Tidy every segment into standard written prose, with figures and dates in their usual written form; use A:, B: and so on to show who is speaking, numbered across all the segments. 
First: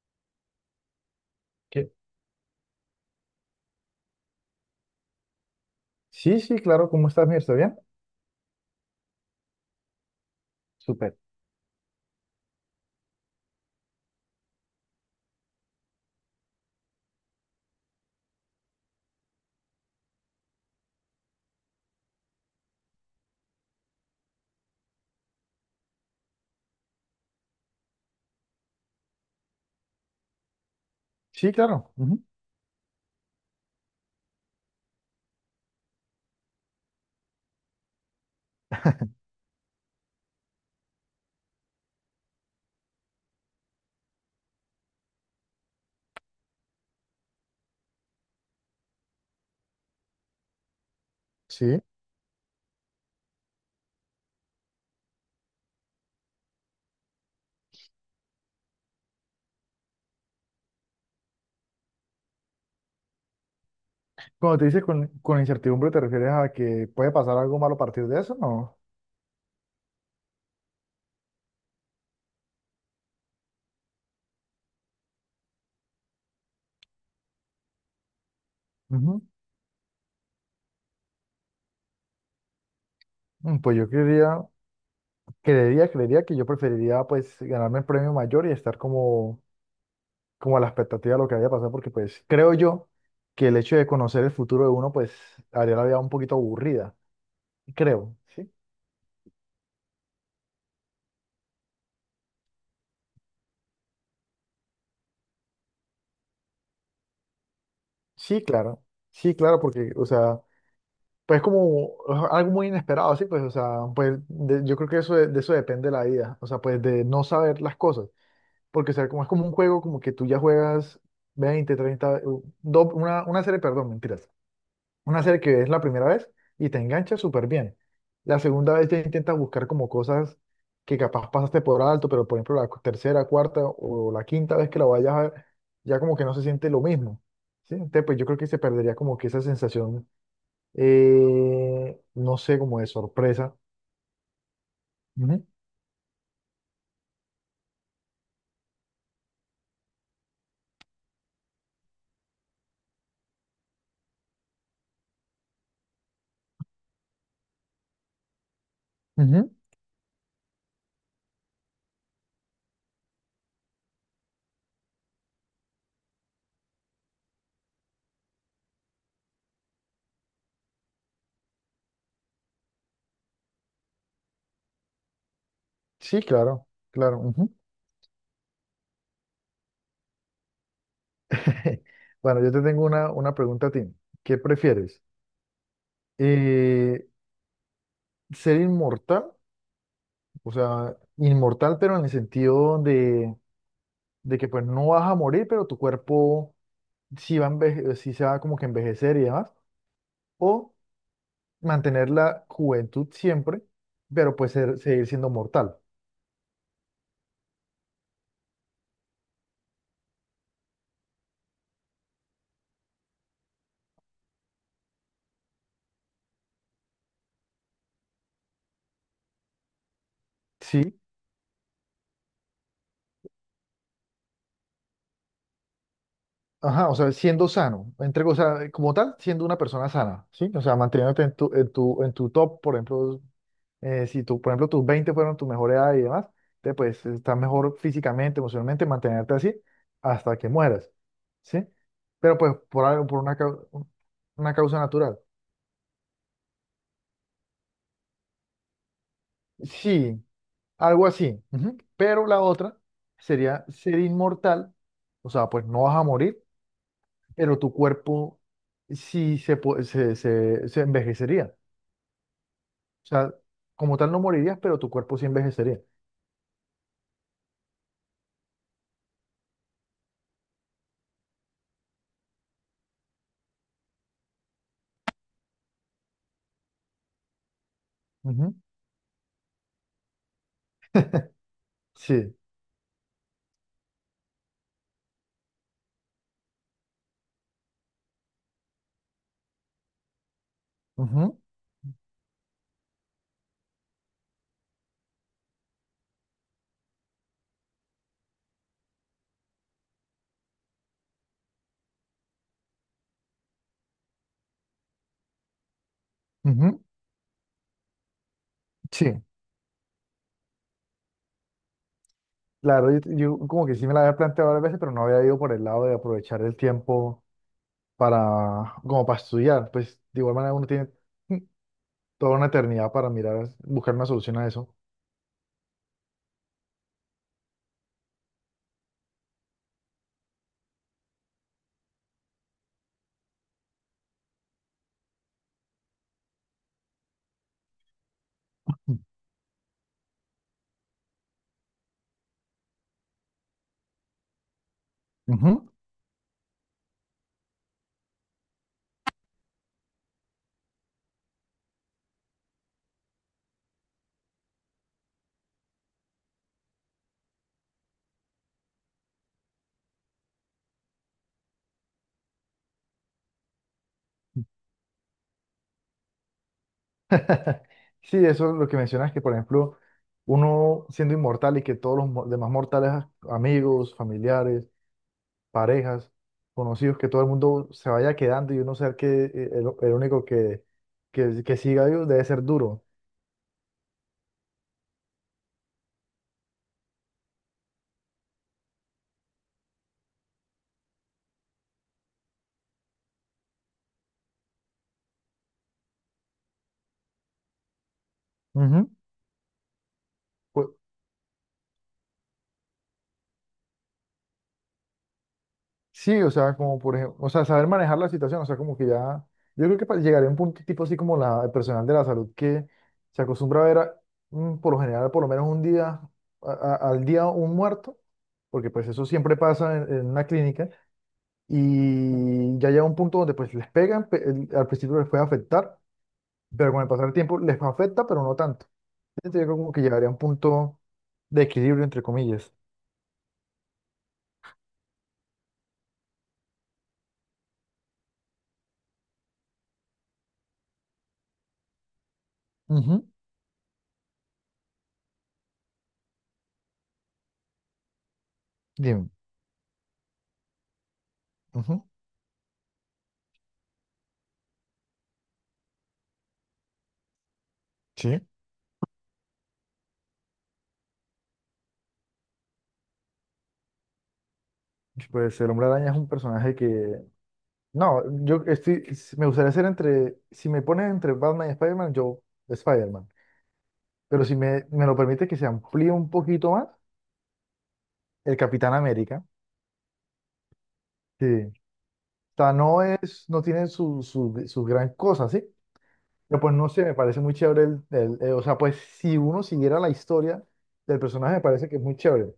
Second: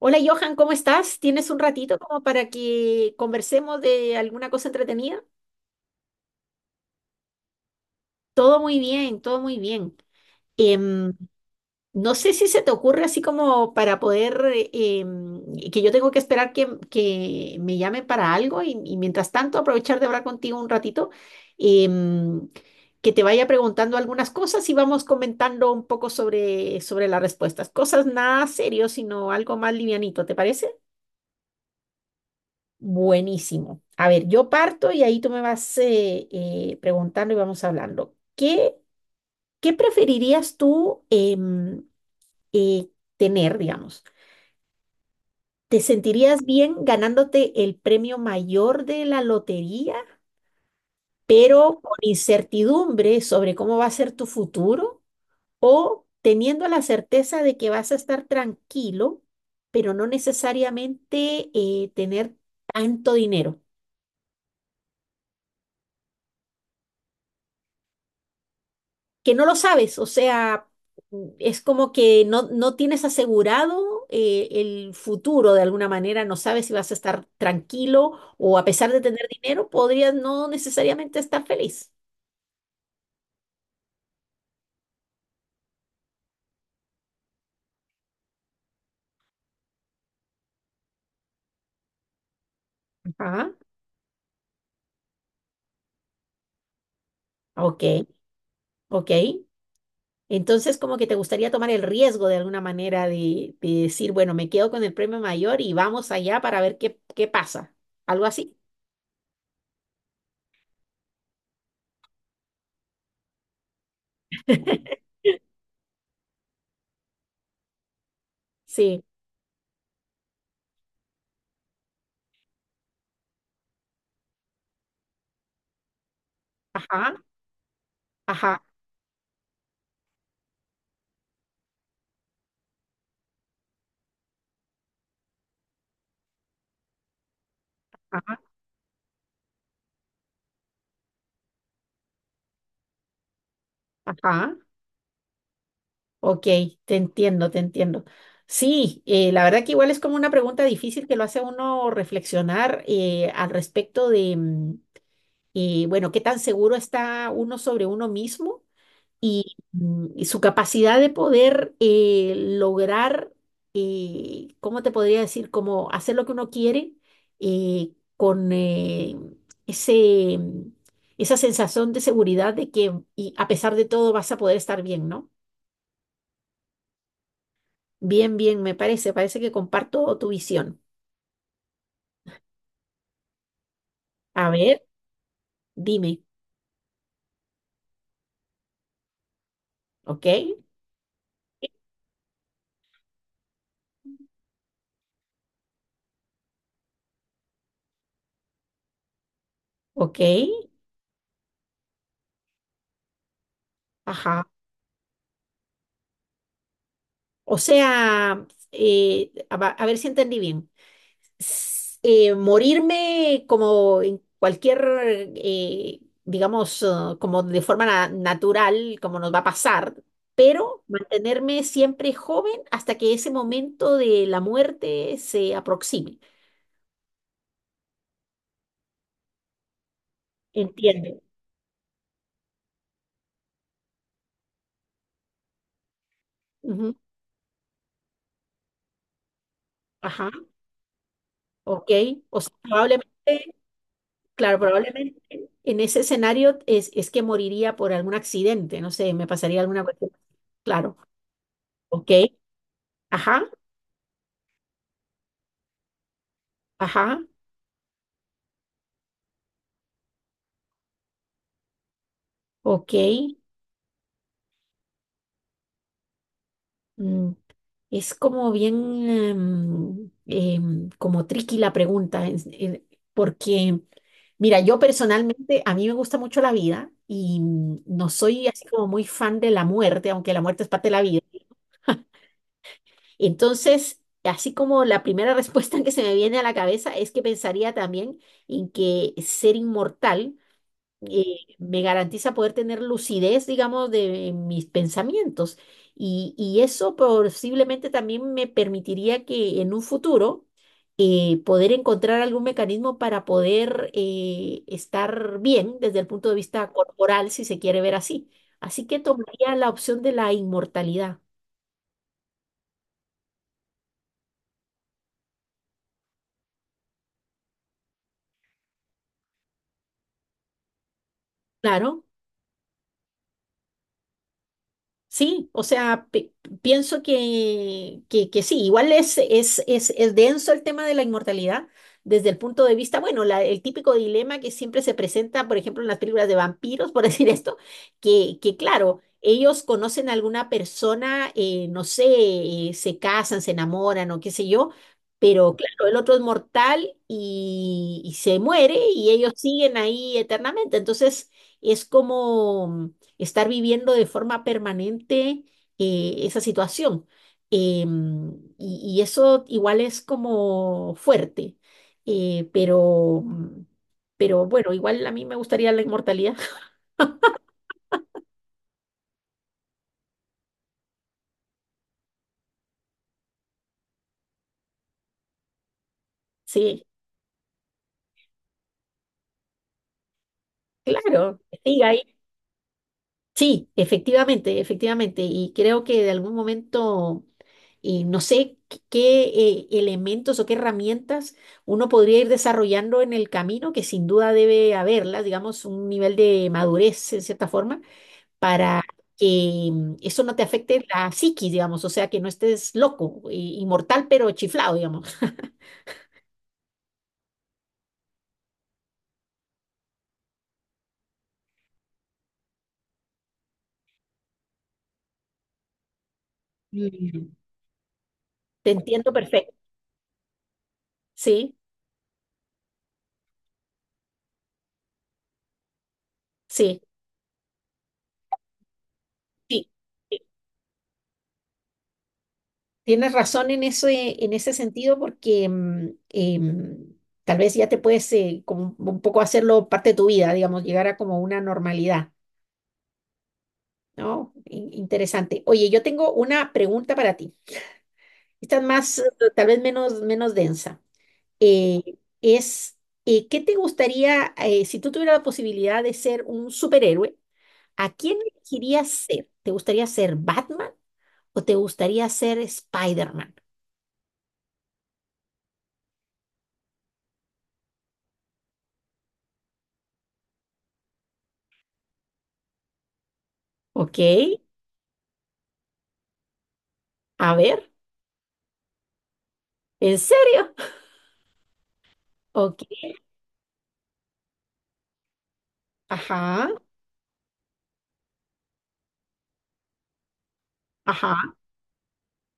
A: Hola Johan, ¿cómo estás? ¿Tienes un
B: ¿Qué?
A: ratito como para que conversemos de alguna cosa entretenida?
B: Sí, sí, claro. ¿Cómo estás, Mir? ¿Está bien?
A: Todo muy bien, todo muy bien. Em,
B: Súper.
A: no sé si se te ocurre así como para poder, que yo tengo que esperar que me llamen para algo y mientras tanto aprovechar de hablar contigo un ratito, em, que te vaya preguntando algunas cosas y vamos comentando un poco sobre las respuestas. Cosas nada serio, sino algo más livianito, ¿te parece?
B: Sí, claro. Ujú.
A: Buenísimo. A ver, yo parto y ahí tú me vas preguntando y vamos hablando. ¿Qué, qué preferirías tú em, eh, tener, digamos? ¿Te sentirías bien ganándote el premio mayor de la lotería, pero
B: Sí.
A: con incertidumbre sobre cómo va a ser tu futuro? ¿O teniendo la certeza de que vas a estar tranquilo, pero no necesariamente tener tanto dinero?
B: Cuando te dices con incertidumbre, ¿te refieres a que puede pasar algo malo a partir de eso? No.
A: Que no lo sabes, o sea, es como que no tienes asegurado el futuro de alguna manera, no sabes si vas a estar tranquilo o a pesar de
B: Ujú.
A: tener dinero, podrías no necesariamente estar feliz.
B: Pues yo creería, que yo preferiría pues ganarme el premio mayor y estar como a la expectativa de lo que había pasado, porque pues creo yo que
A: Ajá,
B: el hecho de conocer el futuro de uno pues haría la vida un poquito aburrida.
A: ok,
B: Creo, ¿sí?
A: ok. Entonces, como que te gustaría tomar el riesgo de alguna manera de decir, bueno, me quedo con el premio mayor y vamos allá para ver qué pasa. Algo
B: Sí,
A: así.
B: claro. Sí, claro, porque, o sea, pues como es algo muy inesperado, así pues, o sea, pues yo creo que eso de eso depende la vida, o sea, pues de no saber las cosas, porque o
A: Sí.
B: sea, como es como un juego como que tú ya juegas 20, 30 una serie, perdón, mentiras, una serie que es la primera vez y te
A: Ajá,
B: engancha súper bien. La
A: ajá,
B: segunda vez ya intentas buscar como cosas que capaz pasaste por alto, pero por ejemplo la tercera, cuarta o la quinta vez que la vayas a ver, ya como que no se siente lo mismo, ¿sí? Entonces, pues yo
A: ajá,
B: creo que se perdería como que esa sensación, no sé, como de sorpresa.
A: ajá.
B: Ujú,
A: Ok, te entiendo, te entiendo. Sí, la verdad que igual es como una pregunta difícil que lo hace a uno reflexionar al respecto de, bueno, qué tan seguro está uno sobre uno mismo
B: ujú.
A: y, mm, y su capacidad de poder lograr, ¿cómo te podría decir? Como hacer lo que uno quiere eh, con eh, ese, mm, esa sensación de seguridad de que y a pesar de todo vas a poder estar bien, ¿no?
B: Sí, claro, claro. Ujú.
A: Bien, bien, me parece, parece que comparto tu visión.
B: Bueno, yo te tengo una, pregunta a ti. ¿Qué
A: A ver,
B: prefieres?
A: dime,
B: Eh, ¿Ser inmortal?
A: ¿ok?
B: O sea, inmortal, pero en el sentido de que pues no vas a morir, pero tu cuerpo sí va a sí se va como que a envejecer y demás.
A: ¿Ok?
B: O mantener la juventud siempre, pero
A: Ajá.
B: pues seguir siendo mortal.
A: O sea, a ver si entendí bien. Morirme como en cualquier, digamos, ah, como de forma natural, como nos va a pasar, pero
B: Sí.
A: mantenerme siempre joven hasta que ese momento de la muerte se aproxime.
B: Ajá, o sea, siendo sano, entre, o sea, como tal, siendo una persona sana, ¿sí? O sea,
A: Entiendo.
B: manteniéndote en tu top, por ejemplo, si tú, por ejemplo, tus 20 fueron tu mejor edad y demás,
A: Ujú,
B: pues estás mejor físicamente, emocionalmente, mantenerte así
A: ajá,
B: hasta que mueras, ¿sí?
A: ok.
B: Pero
A: O sea,
B: pues por algo, por una,
A: probablemente...
B: una
A: Claro,
B: causa natural.
A: probablemente en ese escenario es que moriría por algún accidente, no sé, me pasaría alguna cuestión.
B: Sí,
A: Claro,
B: algo así. Ujú.
A: ok,
B: Pero la otra
A: ajá,
B: sería ser inmortal, o sea, pues no vas a morir,
A: ajá,
B: pero tu cuerpo sí se, pu- se, se se envejecería.
A: ok.
B: O sea, como tal no morirías, pero tu cuerpo sí envejecería.
A: Mm, es como bien, como tricky la pregunta, porque, mira, yo personalmente, a mí me gusta mucho la vida y mm, no soy
B: Ujú.
A: así como muy fan de la muerte, aunque la muerte es parte de la vida.
B: Sí.
A: Entonces, así como la primera respuesta que se me viene a la cabeza es que pensaría también en que ser inmortal
B: Ujú.
A: me garantiza poder tener lucidez, digamos, de mis pensamientos. Y eso posiblemente también me permitiría que en un futuro poder encontrar algún mecanismo para poder estar bien desde el punto de vista
B: Ujú.
A: corporal, si se quiere ver así. Así que
B: Sí.
A: tomaría la opción de la inmortalidad.
B: Claro, yo como que sí me la había planteado varias veces, pero no había ido por el lado de aprovechar el tiempo para, como para estudiar. Pues de igual manera uno tiene mm,
A: Claro.
B: toda una eternidad para mirar, buscar una solución a eso.
A: Sí, o sea, pienso que sí, igual es denso el tema de la inmortalidad desde el punto de vista, bueno, el típico dilema que siempre se presenta, por ejemplo, en las películas de vampiros, por decir esto, que claro, ellos conocen a alguna persona, no sé, se casan, se enamoran o qué sé yo, pero
B: Ujú.
A: claro, el otro es mortal y se muere y ellos siguen ahí eternamente, entonces es como estar viviendo de forma permanente esa situación. Em, y, y eso igual es como fuerte, pero, mm, pero bueno, igual a mí me gustaría la inmortalidad.
B: Sí, eso es lo que mencionas, que por ejemplo, uno siendo inmortal y que todos los demás mortales, amigos, familiares, parejas,
A: Sí,
B: conocidos, que todo el mundo se vaya quedando y uno ser que, el, único que,
A: claro,
B: que, que siga
A: siga ahí.
B: vivo debe ser duro.
A: Sí, efectivamente, efectivamente. Y creo que de algún momento, no sé qué elementos o qué herramientas uno podría ir desarrollando en el camino, que sin duda debe haberlas, digamos, un nivel de madurez en cierta forma para
B: Ujú.
A: que mm, eso no te
B: Pues,
A: afecte la psiquis, digamos, o sea, que no estés loco, inmortal, pero chiflado, digamos.
B: sí, o sea, como por ejemplo, o sea, saber manejar la situación, o sea, como que ya, yo creo que llegaría a un punto tipo así como la, el personal de la salud que se acostumbra a ver por lo general por lo menos un día, al día
A: Mm.
B: un muerto,
A: Te
B: porque pues eso
A: entiendo
B: siempre
A: perfecto.
B: pasa en una clínica.
A: Sí,
B: Y ya llega un punto donde pues les pegan, al principio les puede afectar, pero
A: sí,
B: con el pasar del tiempo les afecta, pero no tanto. Entonces, yo
A: sí.
B: como que llegaría a un
A: Sí.
B: punto de equilibrio, entre comillas.
A: Tienes razón en ese sentido porque tal vez ya te puedes como un poco hacerlo parte de tu vida, digamos, llegar a como una normalidad,
B: Ujú.
A: ¿no? Interesante. Oye, yo tengo una pregunta para ti. Esta es más,
B: Dime.
A: tal vez menos, menos densa. Eh,
B: Ujú.
A: es ¿Qué te gustaría, si tú tuvieras la posibilidad de ser un superhéroe, a quién
B: Sí.
A: elegirías ser? ¿Te gustaría ser Batman o te gustaría ser Spider-Man?
B: Pues el Hombre Araña es un personaje que... No, yo estoy... me gustaría ser entre... Si me pones entre Batman y Spider-Man, yo Spider-Man.
A: Ok,
B: Pero si me lo permite que se amplíe un poquito más,
A: a ver,
B: el Capitán América.
A: ¿en serio?
B: Sí. O sea,
A: Ok,
B: no es... No tiene su, gran cosa, ¿sí? Pero
A: ajá,
B: pues no sé, me parece muy chévere o sea, pues si uno siguiera la historia del
A: ajá,
B: personaje, me parece que es muy chévere.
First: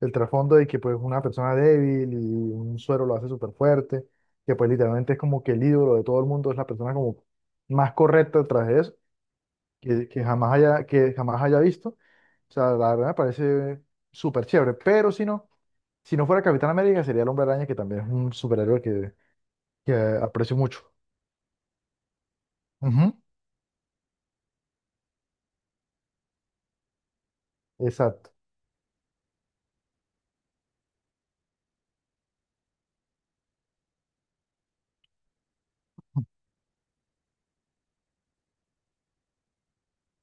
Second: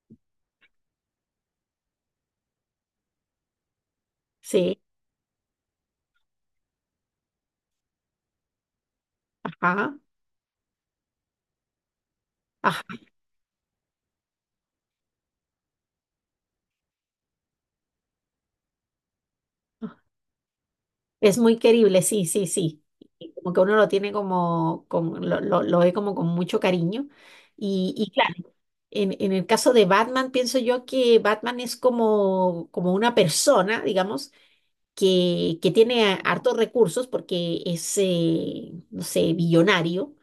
B: El trasfondo de que pues una persona débil y un suero lo hace súper fuerte, que pues
A: sí,
B: literalmente es como que el ídolo de todo el mundo, es la persona como más correcta detrás de eso,
A: ajá,
B: que jamás haya, que jamás haya, visto. O sea,
A: ajá.
B: la verdad me parece súper chévere. Pero si no fuera Capitán América, sería el Hombre Araña, que también es un superhéroe que aprecio mucho.
A: Es muy querible, sí, sí, sí.
B: Ujú.
A: Y como que uno lo tiene como, con, lo ve como con mucho cariño. Y,
B: Exacto.
A: en el caso de Batman, pienso yo que Batman es como, como una persona, digamos, que tiene hartos recursos porque es, no sé, billonario,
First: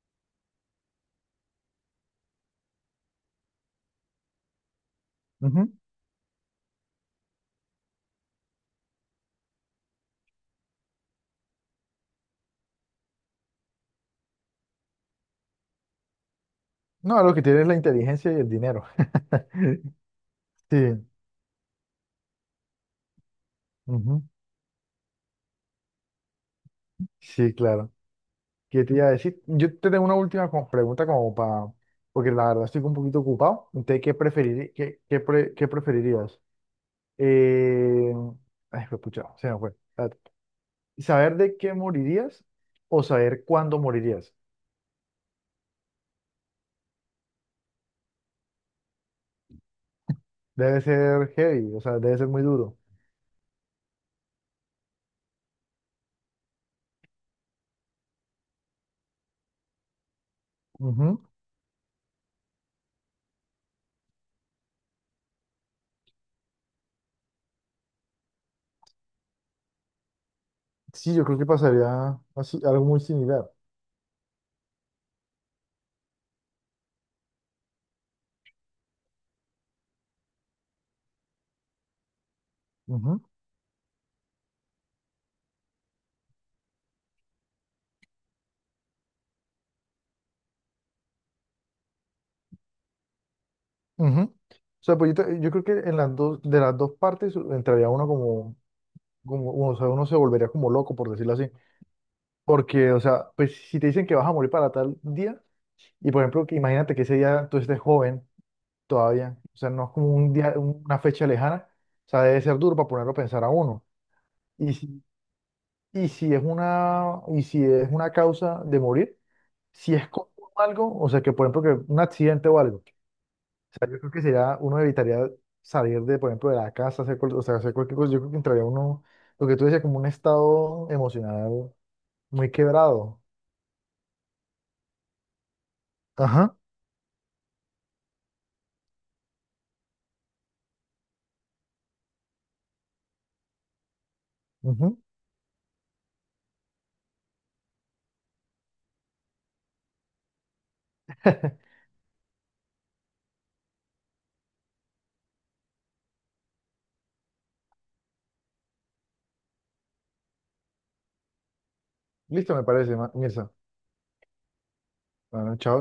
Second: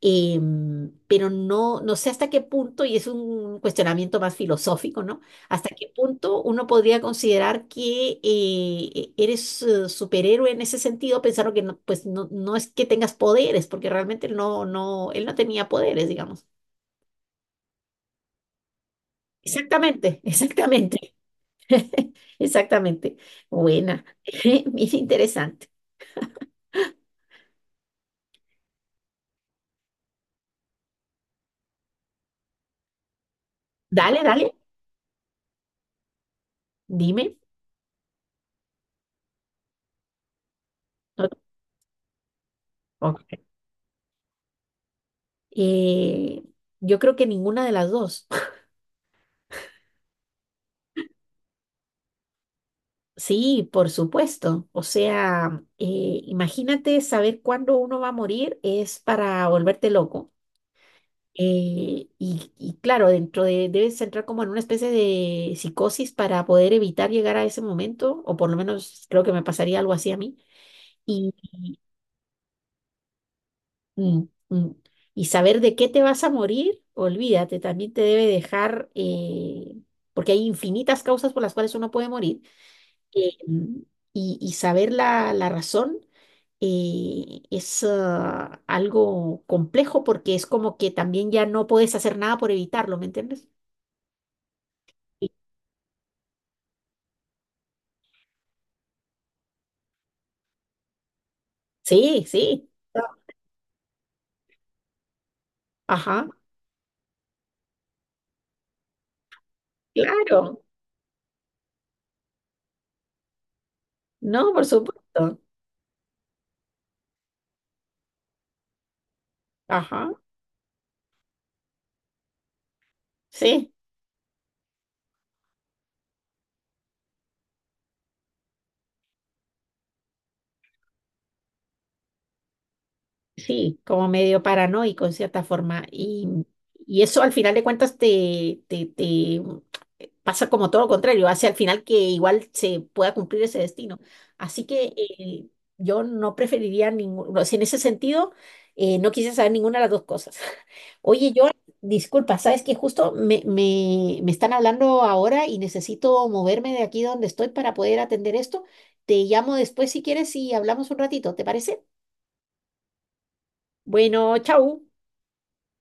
A: em, pero no, no sé hasta qué punto, y es un cuestionamiento más filosófico, ¿no? Hasta qué punto uno podría considerar que eres superhéroe en ese sentido, pensando que no, pues no, no es que tengas poderes, porque realmente no, no, él no tenía poderes, digamos.
B: No, lo que tiene es la inteligencia y el dinero.
A: Exactamente,
B: Sí,
A: exactamente. Exactamente. Buena.
B: ujú.
A: Mira, interesante.
B: Sí, claro. ¿Qué te iba a decir? Yo te tengo una última pregunta como para, porque la verdad estoy un poquito ocupado. Entonces, ¿qué
A: Dale, dale.
B: preferirí- qué, qué pre- qué preferirías?
A: Dime.
B: Eh, Ay, fue pucha, se me fue. Espérate.
A: No
B: ¿Saber
A: te-
B: de qué morirías o
A: Ok.
B: saber cuándo morirías?
A: Eh, yo creo que ninguna de las dos.
B: Debe ser heavy, o sea, debe ser muy duro.
A: Sí, por supuesto. O sea, imagínate saber cuándo uno va a morir es para volverte loco.
B: Ujú.
A: Y, y claro, dentro de, debes entrar como en una especie de psicosis para poder evitar llegar a ese momento, o por lo menos creo que me pasaría algo así a mí.
B: Sí, yo creo que pasaría así, algo muy similar.
A: Mm, mm. Y saber de qué te vas a morir, olvídate, también te debe dejar, porque hay infinitas causas por las cuales uno puede morir, mm, y saber la razón es algo complejo porque es como que también ya no puedes hacer nada por evitarlo, ¿me entiendes?
B: Ujú. O sea, pues yo creo que en las dos, de las dos partes entraría uno como uno, o sea, uno se volvería como loco, por decirlo así.
A: Sí, sí. Sí.
B: Porque, o sea, pues si te dicen que vas a morir para tal día, y por
A: Ajá,
B: ejemplo, que imagínate que ese día tú estés joven todavía, o sea, no es como un día,
A: claro.
B: una fecha lejana, o sea, debe ser duro para ponerlo a pensar a uno.
A: No, por
B: Y si,
A: supuesto.
B: y si es una causa de morir, si
A: Ajá,
B: es con algo, o sea, que por ejemplo, que un accidente o algo.
A: sí.
B: O sea, yo creo que sería, uno evitaría salir de, por ejemplo, de la casa, hacer, o sea, hacer cualquier cosa. Yo creo que entraría uno, lo que tú decías, como un estado emocional muy quebrado.
A: Sí, como medio paranoico en cierta forma.
B: Ajá.
A: Y eso al final de cuentas te pasa como todo lo contrario, hace al final que igual se pueda cumplir ese destino. Así que
B: Ujú.
A: yo no preferiría ninguno, o sea, en ese sentido, no quise saber ninguna de las dos cosas. Oye, yo, disculpa, sabes que justo me están hablando ahora y necesito moverme de aquí donde estoy para poder atender esto. Te llamo después si quieres y hablamos un ratito, ¿te parece?
B: Listo, me parece, Mirza.
A: Bueno, chau.
B: Bueno, chao.